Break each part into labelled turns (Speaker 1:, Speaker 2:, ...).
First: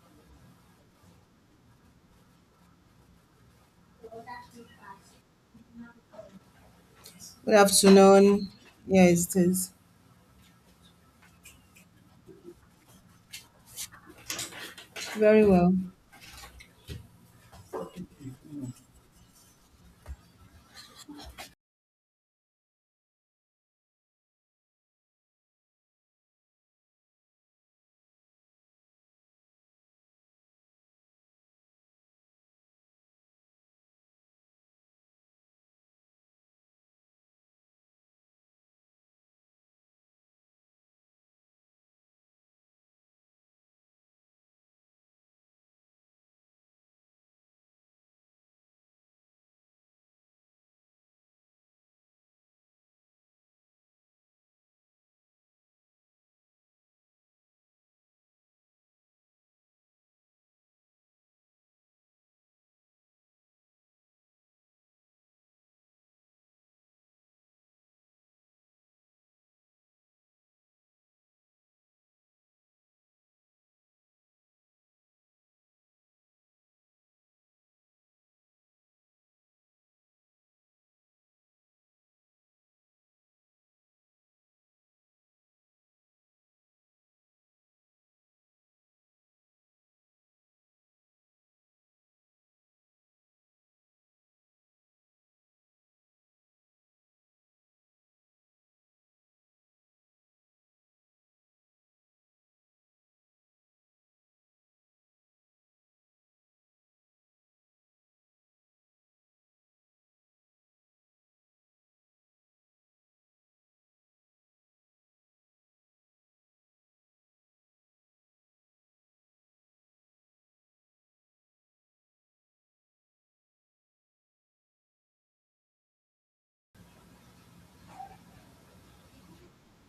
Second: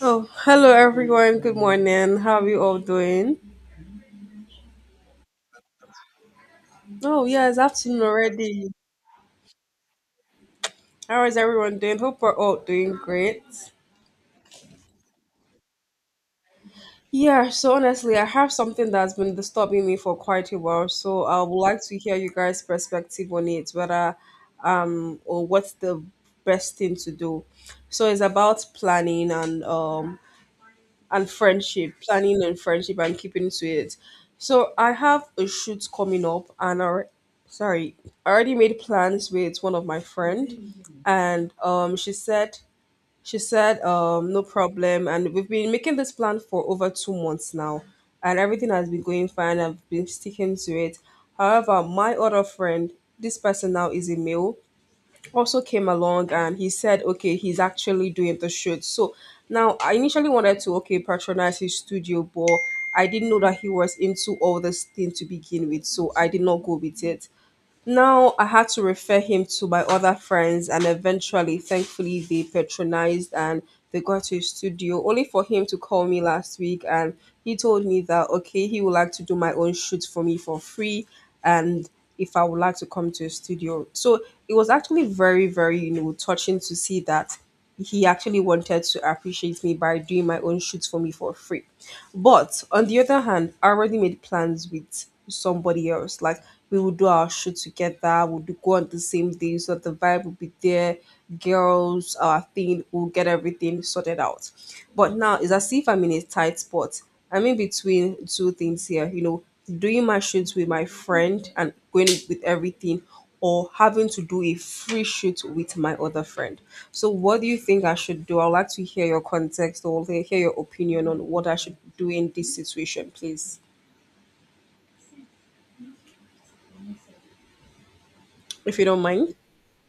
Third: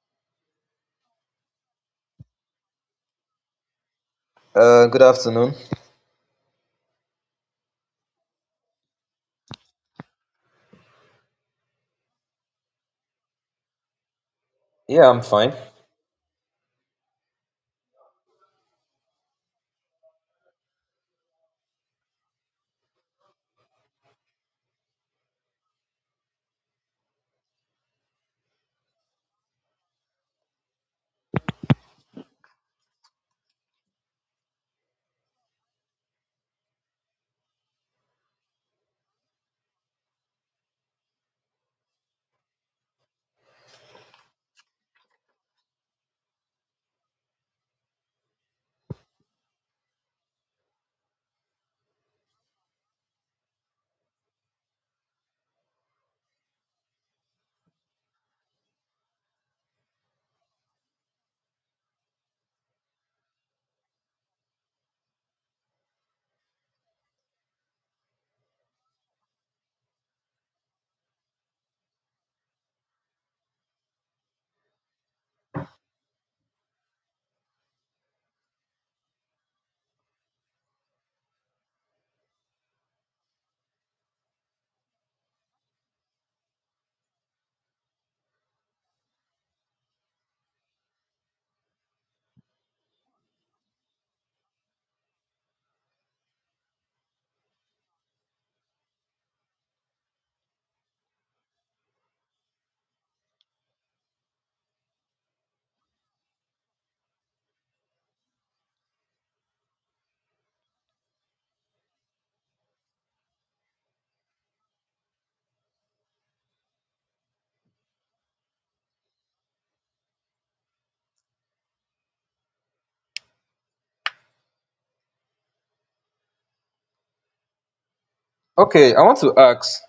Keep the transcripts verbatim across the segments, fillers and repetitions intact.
Speaker 1: Oh, hello everyone. Good morning. How are you all doing?
Speaker 2: Uh, good afternoon.
Speaker 1: Oh, yeah,
Speaker 3: Good
Speaker 1: it's afternoon
Speaker 3: afternoon.
Speaker 1: already.
Speaker 3: Yeah, it is.
Speaker 1: How is everyone doing? Hope we're all doing great.
Speaker 2: Yeah, I'm
Speaker 3: Very
Speaker 2: fine.
Speaker 3: well.
Speaker 1: Yeah, so honestly, I have something that's been disturbing me for quite a while. So I would like to hear you guys' perspective on it, whether or what's the best thing to do. So it's about planning and um and friendship, planning and friendship and keeping to it. So I have a shoot coming up and I sorry, I already made plans with one of my friend, and um she said she said um no problem, and we've been making this plan for over two months now, and everything has been going fine. I've been sticking to it. However, my other friend, this person now is a male, also came along, and he said, okay, he's actually doing the shoot. So now I initially wanted to, okay, patronize his studio, but I didn't know that he was into all this thing to begin with. So I did not go with it. Now I had to refer him to my other friends, and eventually, thankfully, they patronized and they got to his studio. Only for him to call me last week, and he told me that, okay, he would like to do my own shoot for me for free, and if I would like to come to his studio. So it was actually very, very you know touching to see that he actually wanted to appreciate me by doing my own shoots for me for free. But on the other hand, I already made plans with somebody else. Like, we would do our shoot together. We'll do, go on the same day, so the vibe will be there, girls, our thing, we'll get everything sorted out. But now it's as if I'm in a tight spot. I'm in between two things here, you know, doing my shoots with my friend and going with everything, or having to do a free shoot with my other friend. So, what do you think I should do? I'd like to hear your context or hear your opinion on what I should do in this situation, please. If you
Speaker 2: Okay, I
Speaker 1: don't
Speaker 2: want to
Speaker 1: mind.
Speaker 2: ask.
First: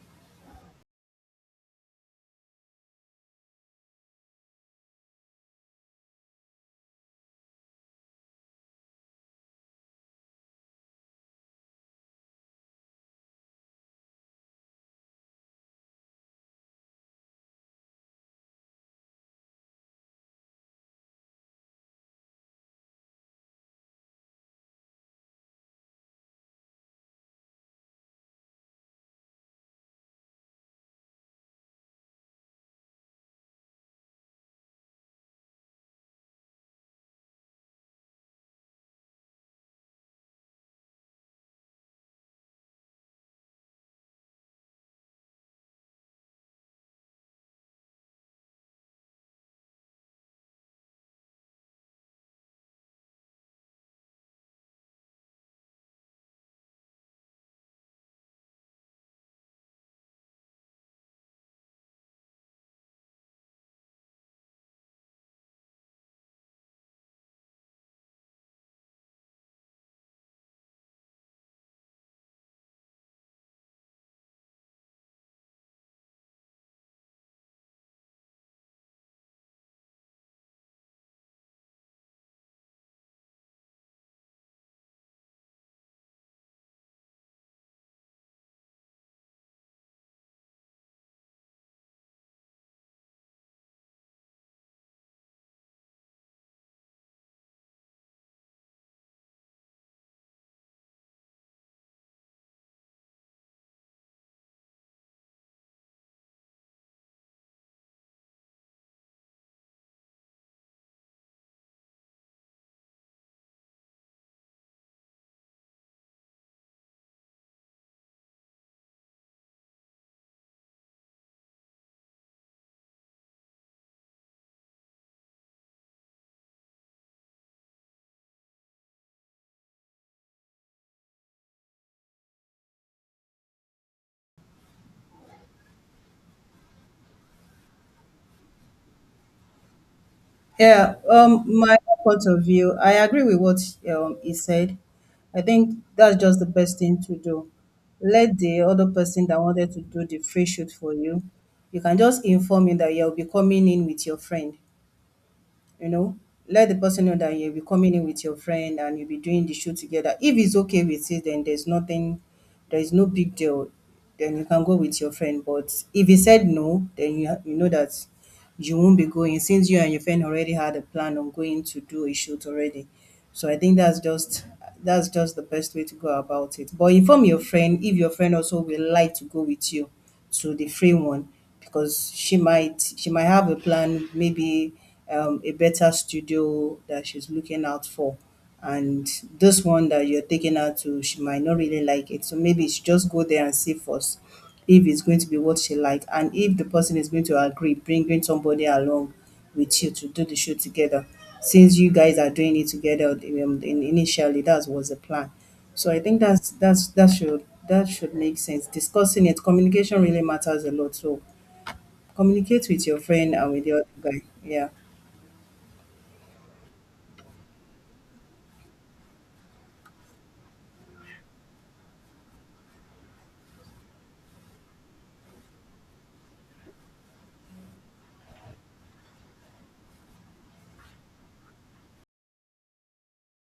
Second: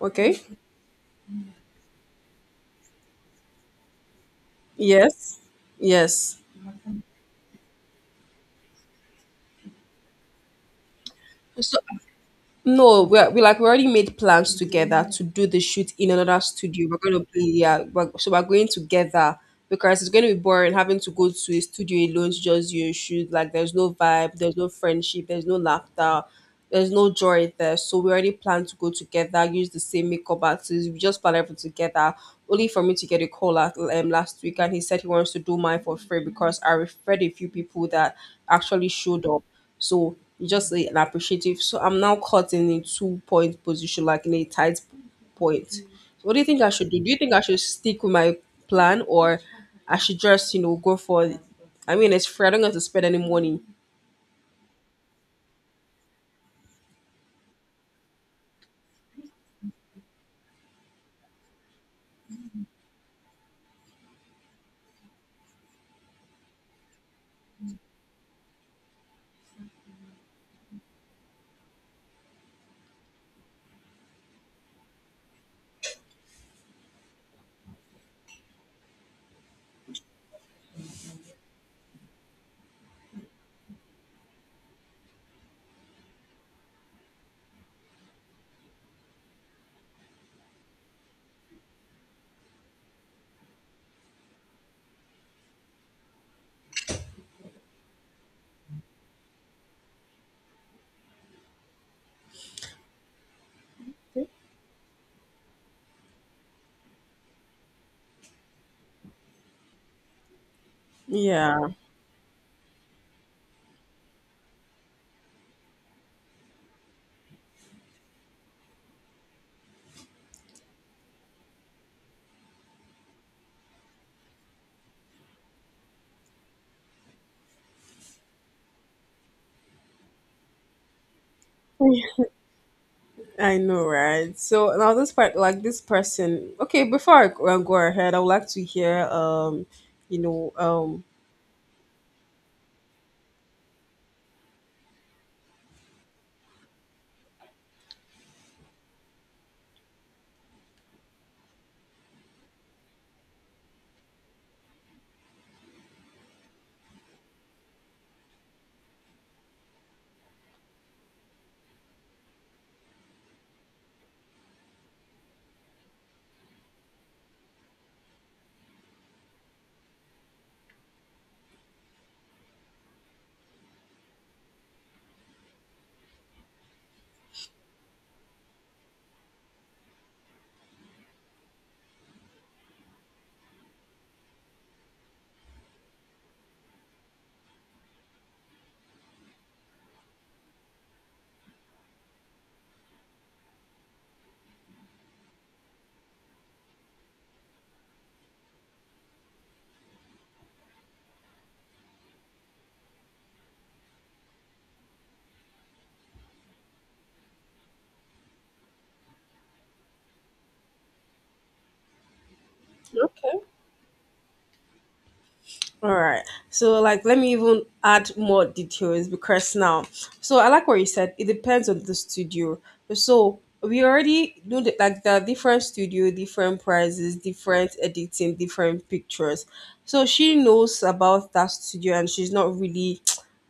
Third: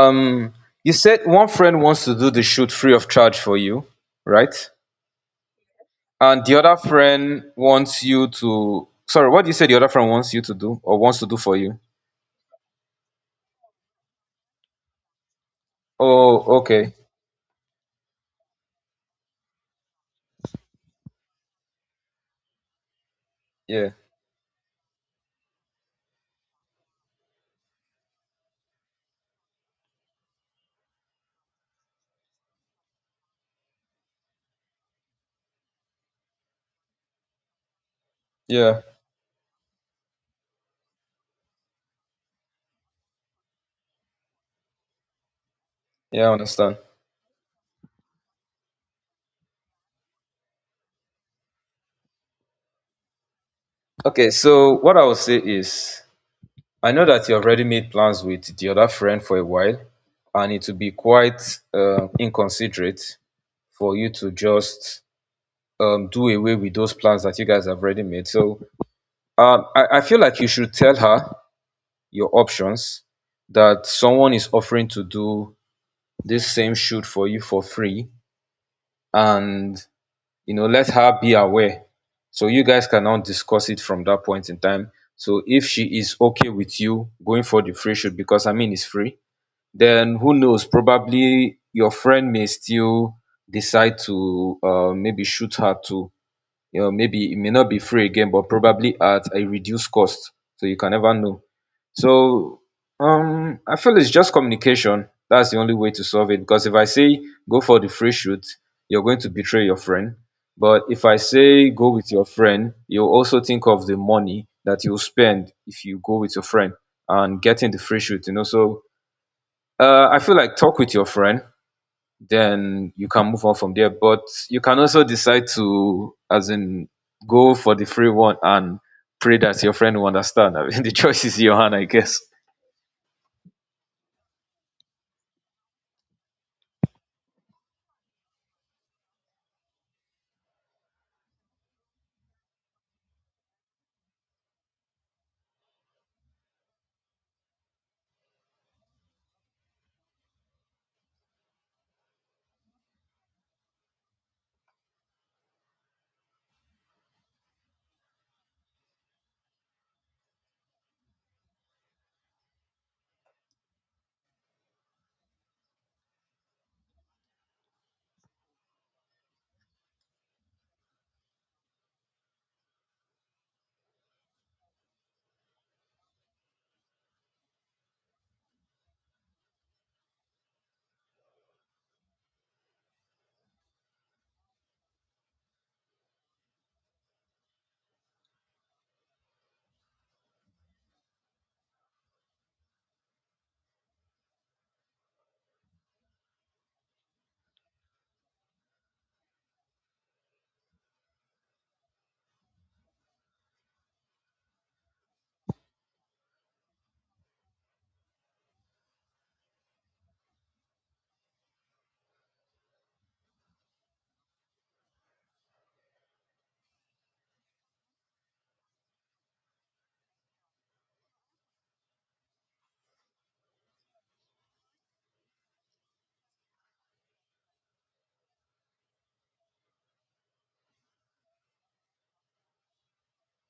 Speaker 1: Okay.
Speaker 2: you said one friend wants to do the shoot free of charge for you, right?
Speaker 1: Yes. Yes.
Speaker 2: And the other friend wants you to. Sorry, what do you say the other friend wants you to do or wants to do for you?
Speaker 1: So, no, we we like, we already made plans together. Mm. To do the shoot in another
Speaker 2: Oh,
Speaker 1: studio.
Speaker 2: okay.
Speaker 1: We're gonna be yeah, we're, so we're going together, because it's gonna be boring having to go to a studio alone to just do a shoot. Like, there's
Speaker 2: Yeah,
Speaker 1: no vibe, there's no friendship, there's no laughter, there's no joy there. So we already plan to go together, use the same makeup artist. We just plan everything together. Only for me to get a call at, um, last week, and he said he wants to do mine for free because I referred a few people that
Speaker 2: yeah,
Speaker 1: actually showed up. So it's just a- an appreciative. So I'm now caught in a two point position, like in a tight point. So
Speaker 2: yeah, I
Speaker 1: what do you think I
Speaker 2: understand.
Speaker 1: should do? Do you think I should stick with my plan, or I should just, you know, go for it? I mean, it's free. I don't have to spend any money.
Speaker 2: Okay, so what I will say is I know that you have already made plans with the other friend for a while, and it will be quite uh, inconsiderate for you to just um, do away with those plans that you guys have already made. So um, I, I feel like you should tell her your options that someone is offering to do this same shoot for you for free, and you know, let her be aware, so you guys can now discuss it from that point in time. So if she is okay with you going for the free shoot, because I mean it's free, then who knows, probably your friend may still decide to uh, maybe shoot her too. You know, maybe it may not be free again, but probably at a reduced cost. So you can never know. So um, I feel it's just communication. That's the only way to solve it. Because if I say go for the free shoot, you're going to betray your friend. But if I
Speaker 1: Yeah.
Speaker 2: say go with your friend, you'll also think of the money that you'll spend if you go with your friend and getting the free shoot, you know. So uh, I feel like talk with your friend, then you can move on from there. But you can also decide to, as in, go for the free one and pray that your friend will understand. I mean, the choice is in your hand, I guess.
Speaker 1: I know, right? So now this part, like, this person. Okay, before I go uh, go ahead, I would like to hear, um, you know,
Speaker 3: Yeah,
Speaker 1: um,
Speaker 3: um, my point of view, I agree with what um, he said. I think that's just the best thing to do. Let the other person that wanted to do the free shoot for you, you can just inform him that you'll be coming in with your friend. you know Let the person know that you'll be coming in with your friend and you'll be doing the show together. If it's okay with it, then there's nothing, there is no big deal, then you can go with your friend. But if he said no, then you, ha- you know that you won't be going, since you and your friend already had a plan on going to do a shoot already. So I think that's just that's just the best way to go about it. But inform your friend if your friend also will like to go with you to the free one, because she might she might have a plan, maybe um, a better studio that she's looking out for, and this one that you're taking her to, she might not really like it. So maybe she just go there and see first if it's going to be what she like, and if the person is going to agree, bringing somebody along with you to do the shoot together. Since you guys are doing it together, um, in, initially, that was the plan. So I think that's that's that should that should make sense. Discussing it, communication really matters a lot. So communicate with your friend
Speaker 1: Okay.
Speaker 3: and with the other guy. Yeah.
Speaker 1: All right. So, like, let me even add more details, because now so I like what you said. It depends on the studio. So we already know that, like, there are different studio, different prices, different editing, different pictures. So she knows about that studio, and she's not really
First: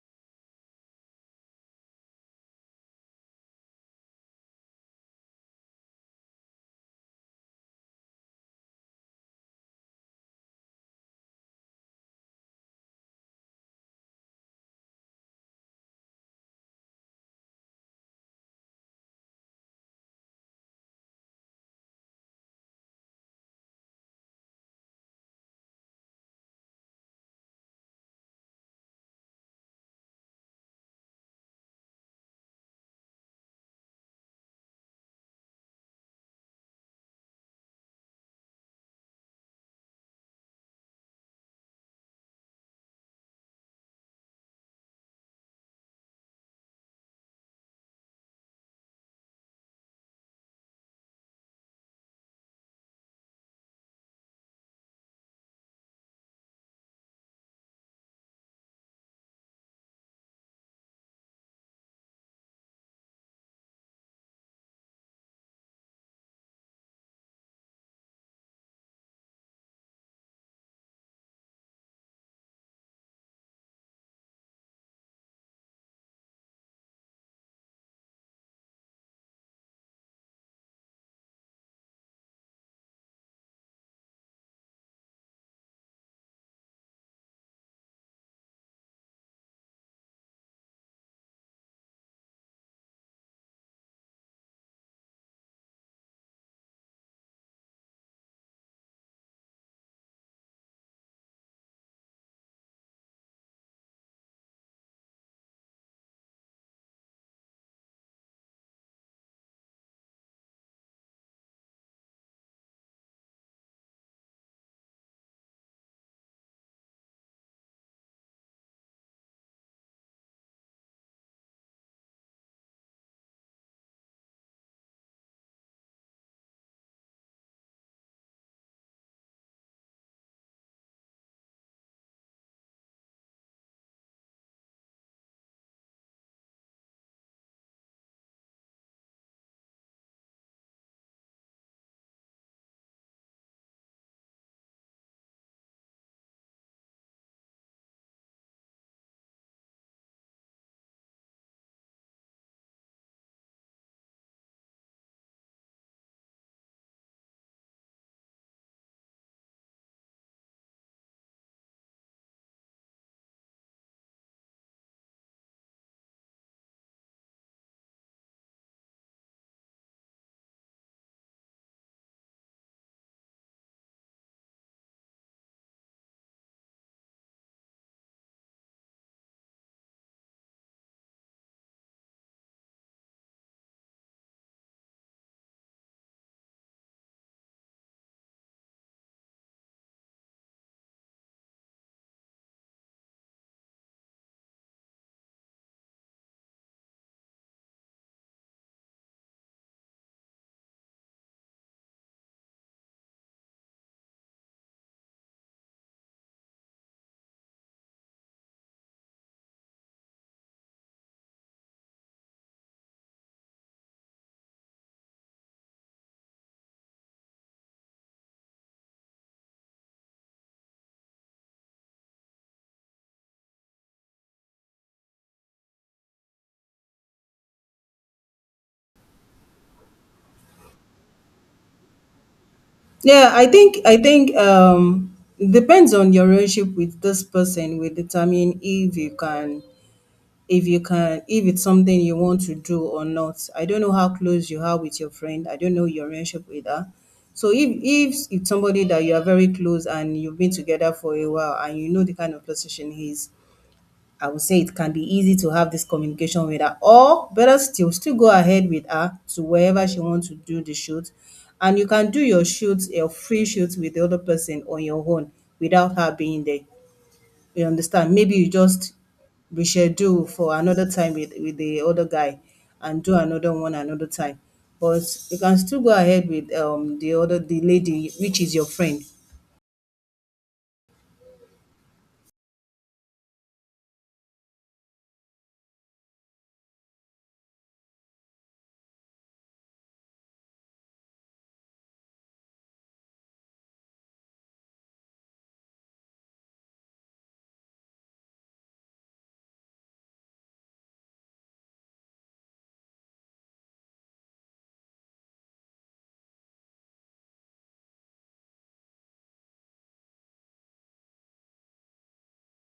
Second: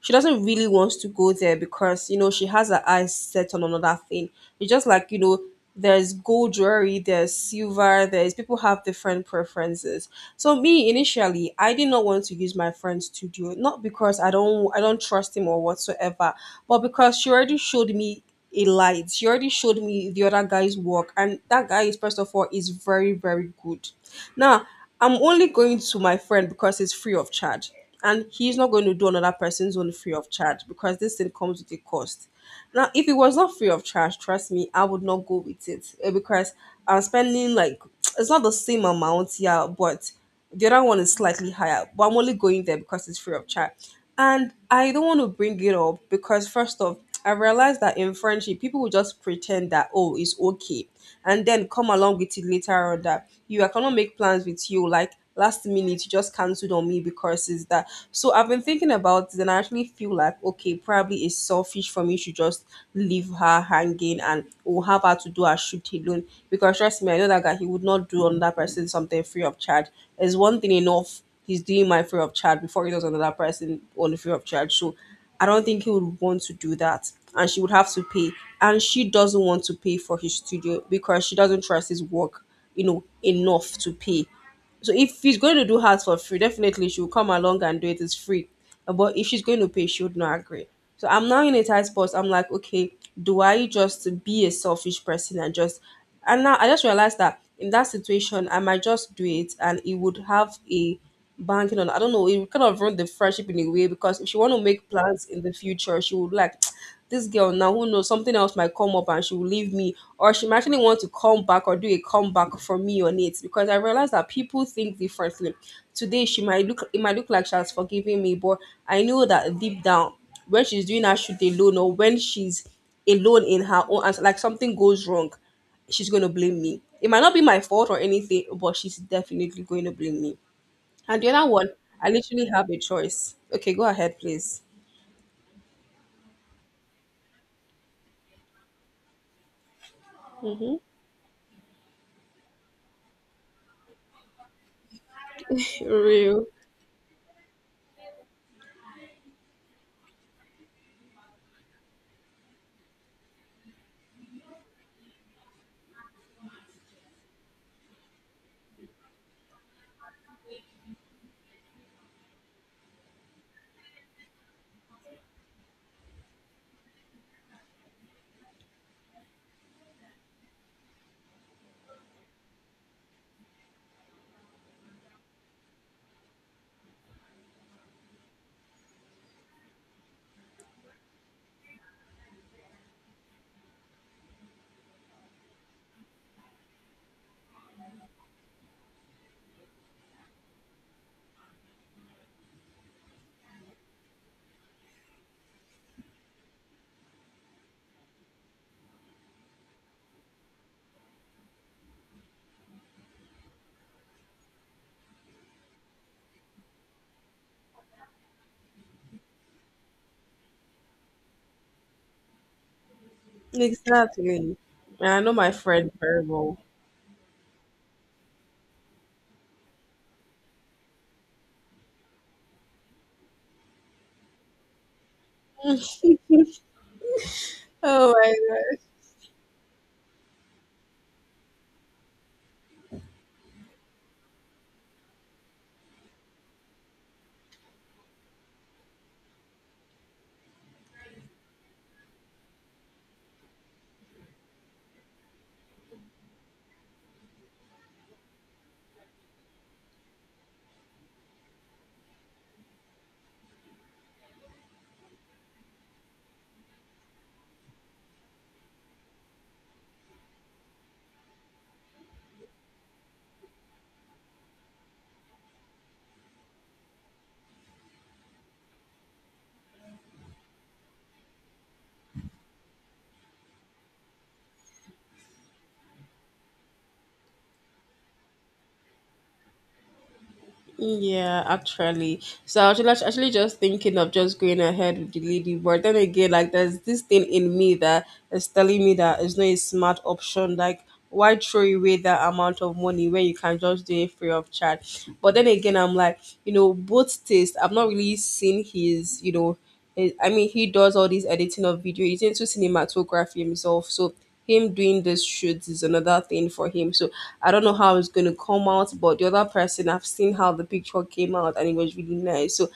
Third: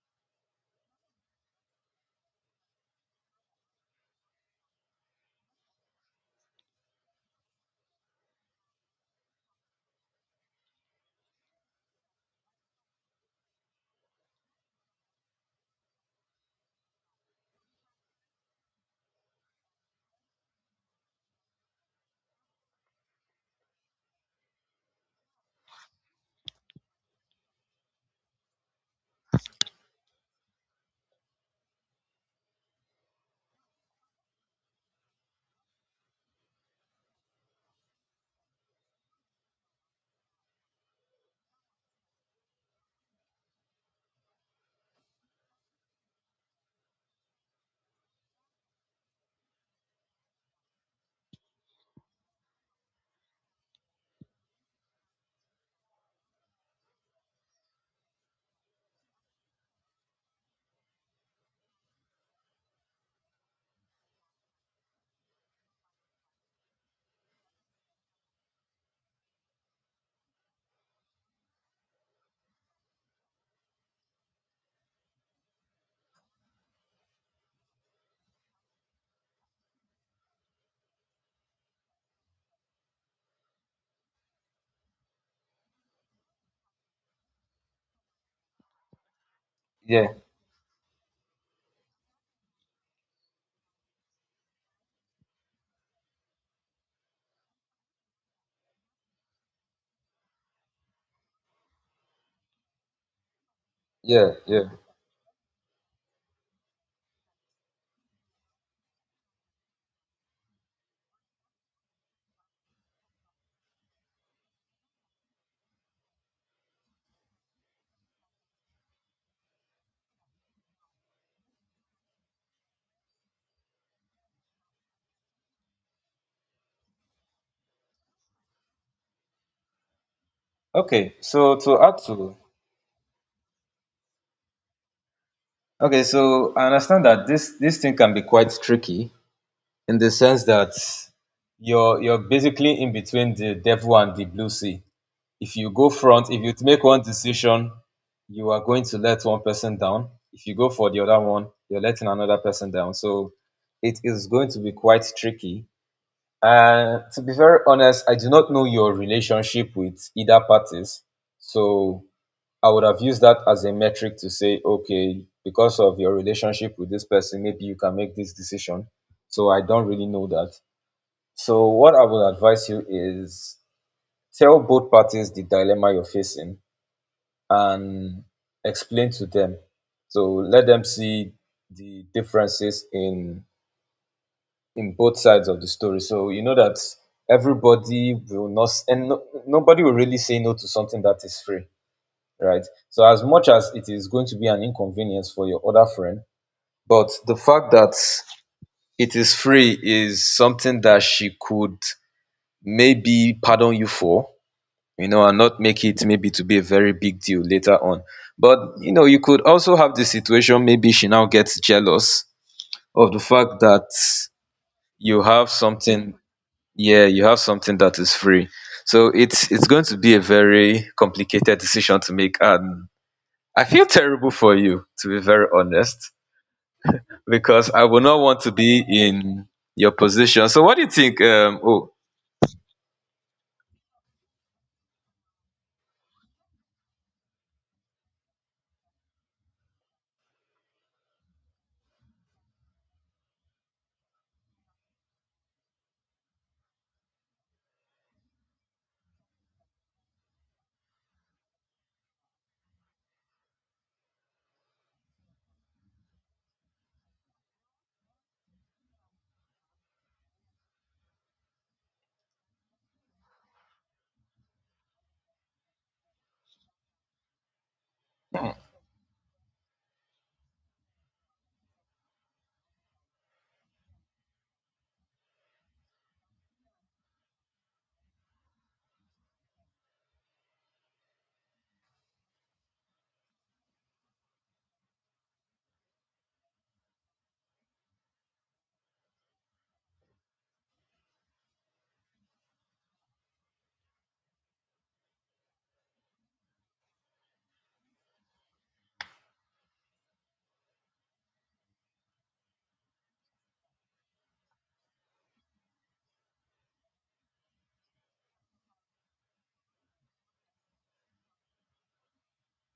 Speaker 1: she doesn't really want to go there because you know she has her eyes set on another thing. It's just, like, you know, there's gold jewelry, there's silver, there's people have different preferences. So me initially, I did not want to use my friend's studio, not because I don't I don't trust him or whatsoever, but because she already showed me a light. She already showed me the other guy's work, and that guy is first of all is very, very good. Now, I'm only going to my friend because it's free of charge. And he's not going to do another person's own free of charge because this thing comes with a cost. Now, if it was not free of charge, trust me, I would not go with it, eh, because I'm spending like it's not the same amount, yeah, but the other one is slightly higher, but I'm only going there because it's free of charge. And I don't want to bring it up, because first off, I realized that in friendship, people will just pretend that, oh, it's okay, and then come along with it later on that you I cannot make plans with you, like, last minute you just cancelled on me because it's that. So I've been thinking about it, and I actually feel like, okay, probably it's selfish for me to just just leave her hanging and will have her to do her shoot alone. Because trust me, I know that guy, he would not do another person something free of charge. There's one thing enough he's doing my free of charge before he does another person on the free of charge. So I don't think he would want to do that. And she would have to pay. And she doesn't want to pay for his studio because she doesn't trust his work, you know, enough to pay. So if he's going to do hers for free, definitely she'll come along and do it. It's free. Uh, But if she's going to pay, she
Speaker 2: Yeah,
Speaker 1: would not agree. So I'm now in a tight spot. I'm like, okay, do I just be a selfish person, and just and now I just realized that, in that situation, I might just do it, and it would have a banking on. I don't know. It kind of ruined the friendship in a way, because if
Speaker 2: yeah,
Speaker 1: she want to
Speaker 2: yeah.
Speaker 1: make plans in the future, she would like this girl now. Who knows? Something else might come up and she will leave me, or she might actually want to come back or do a comeback for me on it. Because I realized that people think differently. Today she might look. It might look like she has forgiven me, but I know that deep down, when she's doing her shoot alone, or when she's alone in her own, and like something goes wrong, she's going to blame me. It might not be my fault or anything, but she's definitely going to blame me.
Speaker 2: Okay,
Speaker 1: And the other
Speaker 2: so
Speaker 1: one,
Speaker 2: to add
Speaker 1: I
Speaker 2: to
Speaker 1: literally have a choice. Okay, go ahead, please.
Speaker 2: okay, so I understand that this this thing can be quite tricky in the sense that you're you're basically in between the devil and the blue sea. If you go front, if
Speaker 1: Real.
Speaker 2: you make one decision, you are going to let one person down. If you go for the other one, you're letting another person down. So it is going to be quite tricky. And to be very honest, I do not know your relationship with either parties. So I would have used that as a metric to say, okay, because of your relationship with this person, maybe you can make this decision. So I don't really know that. So what I would advise you is tell both parties the dilemma you're facing and explain to them. So let them see the differences in in both sides of the story. So you know that everybody will not s- and no, nobody will really say no to something that is free, right? So as much as it is going to be an inconvenience for your other friend, but the fact that it is free is something that she could maybe pardon you for, you know, and not make it maybe to be a very big deal later on. But you know, you could also have the situation maybe she now gets jealous of the fact that
Speaker 1: Exactly. And I
Speaker 2: you
Speaker 1: know
Speaker 2: have
Speaker 1: my friend
Speaker 2: something,
Speaker 1: very well.
Speaker 2: yeah, you have something that is free. So it's it's going to be a very complicated decision to make, and I feel terrible for you, to be very honest, because I would
Speaker 1: Oh
Speaker 2: not
Speaker 1: my
Speaker 2: want to
Speaker 1: gosh.
Speaker 2: be in your position. So what do you think? Um, oh,
Speaker 3: Yeah, I think I think um it depends on your relationship with this person, will determine if you can, if you can if it's something you want to do or not. I don't know how close you are with your friend. I don't know your relationship with her. So if if it's somebody that you are very close and you've been together for a while and you know the kind of person he is, I would say it can be easy to have this communication with her, or better still, still go ahead with her to wherever she wants to do the shoot. And you can do your shoots, your free shoots with the other person on your own without her being there. You understand? Maybe you just reschedule for another time with, with the other guy and do another one another time. But you can still go ahead with um the other, the lady, which is your friend.
Speaker 1: Yeah, actually. So I was just- actually just thinking of just going ahead with the lady, but then again, like, there's this thing in me that is telling me that it's not a smart option. Like, why throw away that amount of money when you can just do it free of charge? But then again, I'm like, you know, both taste. I've not really seen his, you know, it- I mean, he does all these editing of video. He's into cinematography himself, so him doing this shoots is another thing for him. So I don't know how it's going to come out, but the other person, I've seen how the picture came out, and it was really nice. So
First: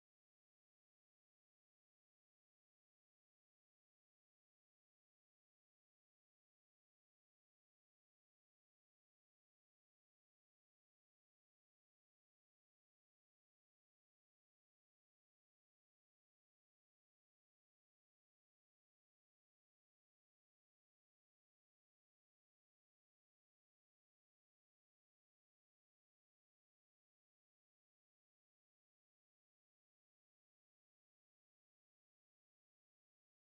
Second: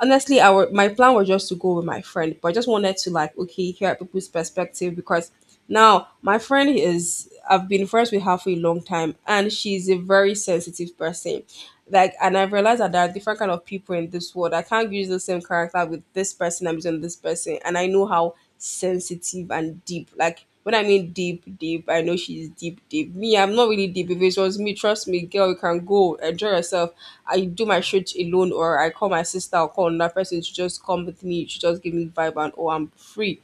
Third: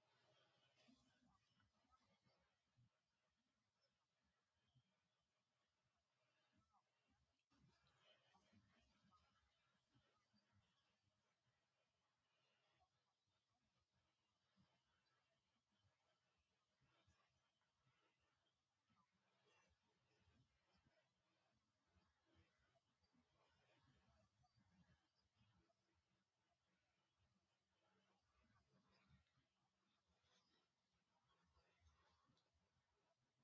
Speaker 1: honestly, our my plan was just to go with my friend, but I just wanted to, like, okay, hear people's perspective, because now my friend is I've been friends with her for a long time, and she's a very sensitive person. Like, and I've realized that there are different kind of people in this world. I can't use the same character with this person I'm using this person, and I know how sensitive and deep. Like, when I mean deep, deep, I know she's deep, deep. Me, I'm not really deep. If it was me, trust me, girl, you can go enjoy yourself. I do my shit alone, or I call my sister or call another person to just come with me. She just give me vibe, and, oh, I'm free,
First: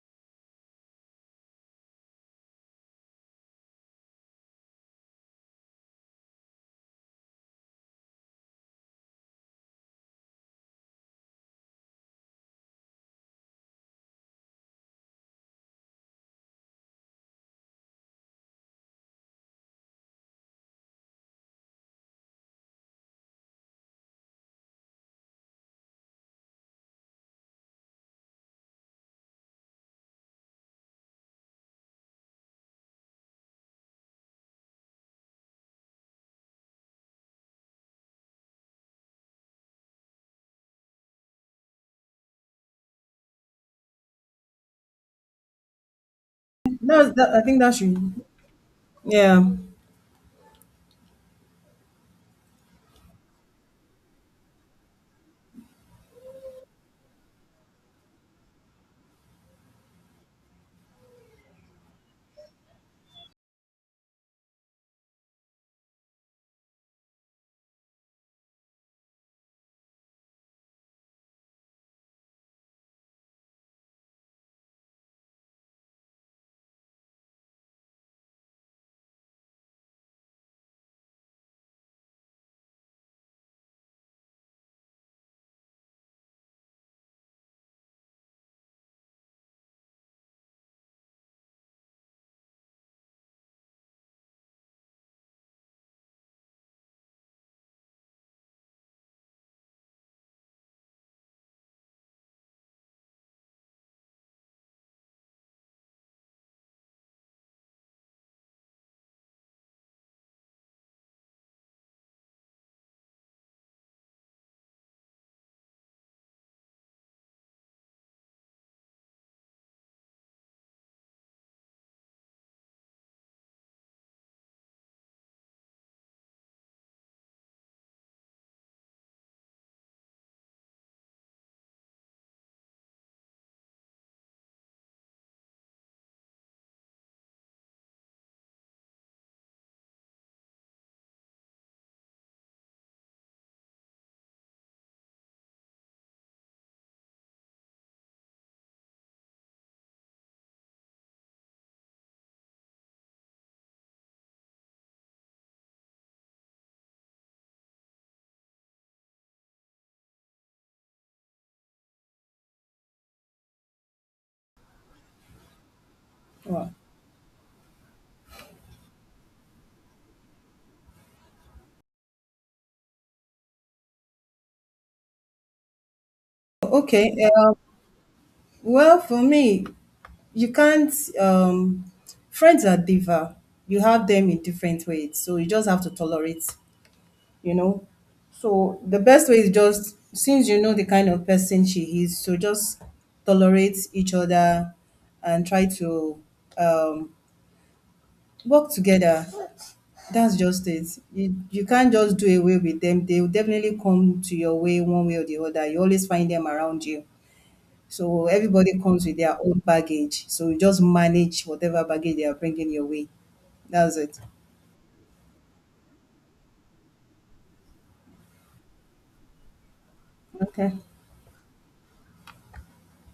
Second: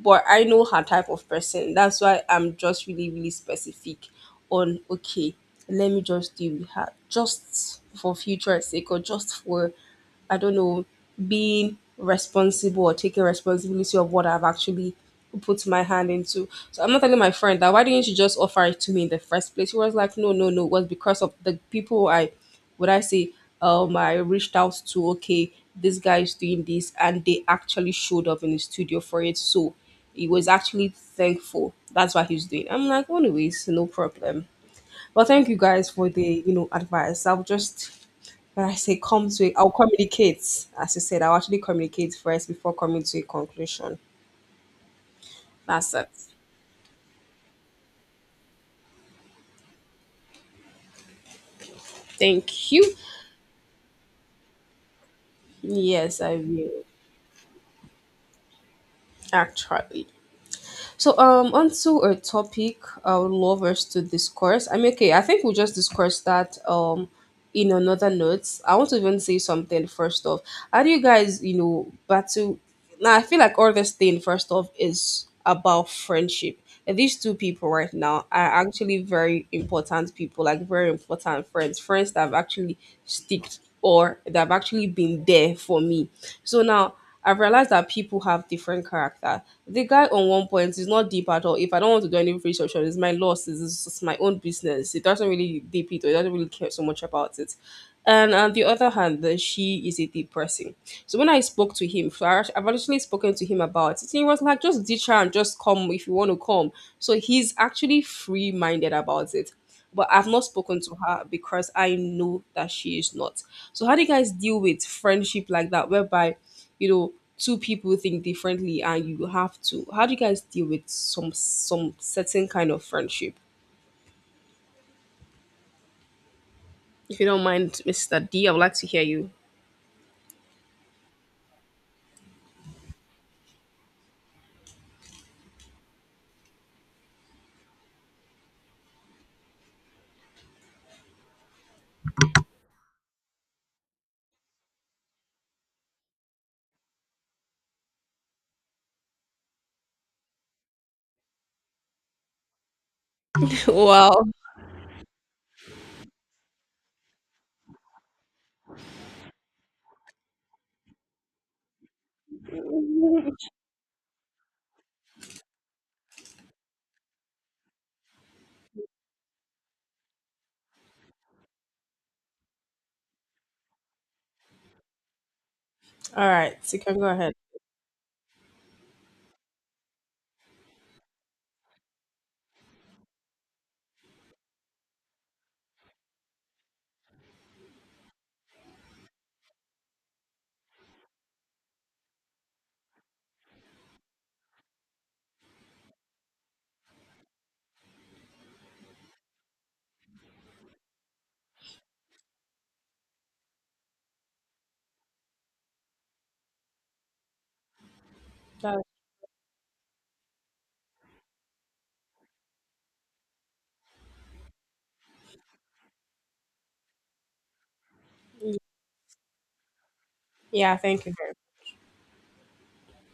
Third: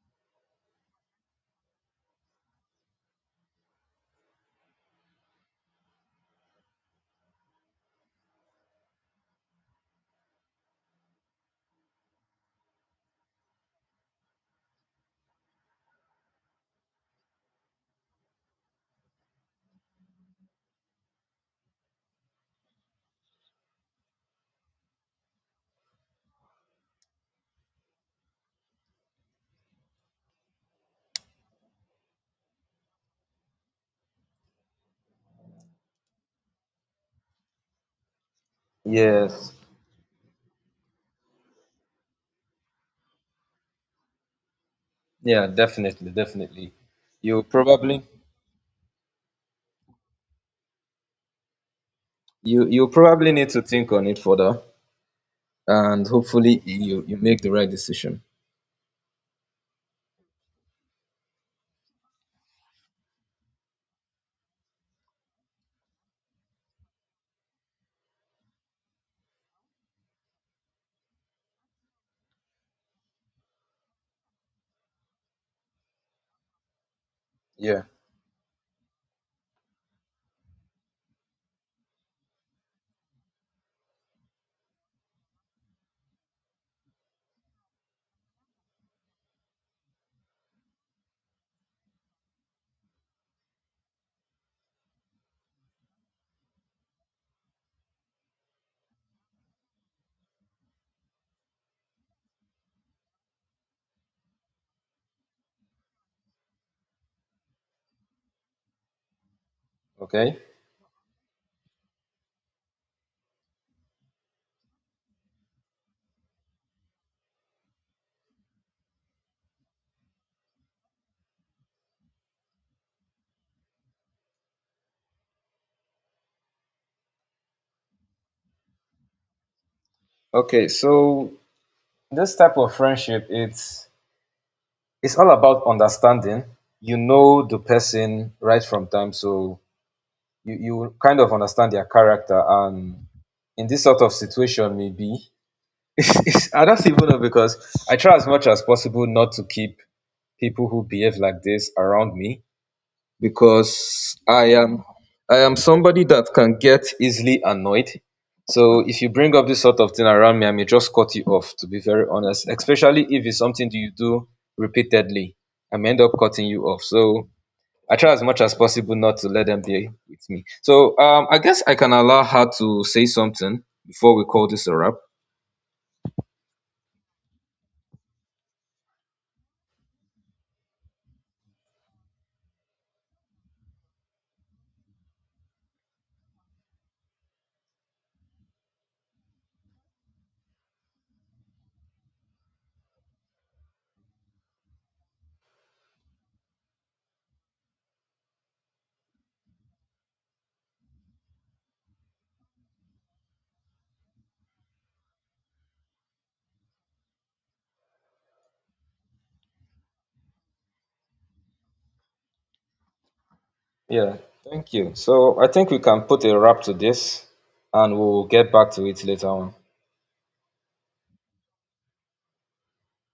Speaker 1: but I know her type of person. That's why I'm just really, really specific on, okay, let me just deal with her just for future sake or just for I don't know, being responsible, or taking responsibility of what I've actually put my hand into. So I'm not telling my friend that why didn't you just offer it to me in the first place? She was like, no, no, no, it was because of the people I, would I say, um, I reached out to. Okay, this guy is doing this, and they actually showed up in the studio for it. So he was actually thankful. That's what he's doing. I'm like, anyways, no problem. But thank you guys for the you know advice. I'll just but I say, come to
Speaker 2: yes,
Speaker 1: a, I'll communicate. As you said, I'll actually communicate first before coming to a conclusion.
Speaker 2: yeah,
Speaker 1: That's
Speaker 2: definitely,
Speaker 1: it.
Speaker 2: definitely.
Speaker 3: No, that, I
Speaker 2: You
Speaker 3: think that should,
Speaker 2: probably
Speaker 3: yeah.
Speaker 2: You
Speaker 1: Thank
Speaker 2: you
Speaker 1: you.
Speaker 2: probably need to think on it further, and
Speaker 1: Yes, I
Speaker 2: hopefully
Speaker 1: will.
Speaker 2: you you make the right decision.
Speaker 1: Actually. So, um onto a topic I would love us to discuss. I mean, okay, I think we'll just discuss that um in another notes. I want to even say something first off. How do you guys, you know, battle now I feel like all this thing first off is about friendship. And these two people
Speaker 2: Yeah.
Speaker 1: right now are actually very important people, like, very important friends, friends that have actually sticked or that have actually been there for me. So now I've realized that people have different character. The guy on one point is not deep at all. If I don't want to do any research on it, it's my losses. It's, it's my own business. It doesn't really deep it or it doesn't really care so much about it. And on the other hand, then she is a deep person. So when I spoke to him, so I act- I've actually spoken to him about it. He was like, just ditch her and just come if you want to come. So he's actually free minded about it. But I've
Speaker 2: Okay.
Speaker 1: not spoken to her because I know that she is not. So how do you guys deal with friendship like that, whereby you know two people think differently, and you have to how do you guys deal with some some certain kind of friendship, if you don't mind, Mr. D, I would like to hear you.
Speaker 2: Okay. So this type of friendship, it's it's all about understanding. You know the person right from time, so you you kind of understand their character, and in this sort of situation, maybe it's, it's, I don't even know, because I try as much as possible not to keep people who behave like this around me,
Speaker 1: Wow.
Speaker 2: because
Speaker 1: All
Speaker 2: I am I am somebody that can get easily annoyed. So if you bring up this sort of thing around me, I may just cut you off. To be very honest, especially if it's something that you do repeatedly, I may end up cutting you
Speaker 3: Wow.
Speaker 2: off. So I try as much as possible not to let them be with me. So um, I guess I can allow her to say something before we call this a wrap.
Speaker 1: right, so you can
Speaker 3: Okay.
Speaker 1: go ahead.
Speaker 3: Uh, well, for me, you can't, um friends are diva, you have them in different ways, so you just have to tolerate, you know, so the best way is, just since you know the kind of person she is, so just tolerate each other and try to um work together. That's just it. You, you can't just do away with them. They will definitely come to your way one way or the other. You always find them around you, so everybody
Speaker 1: That-
Speaker 3: comes with their own baggage. So you just manage whatever baggage they are bringing your way. That's
Speaker 2: Yeah,
Speaker 3: it.
Speaker 2: thank you. So I think we can put a wrap to this, and we'll get back to it later on.
Speaker 3: Okay.
Speaker 1: yeah, thank you very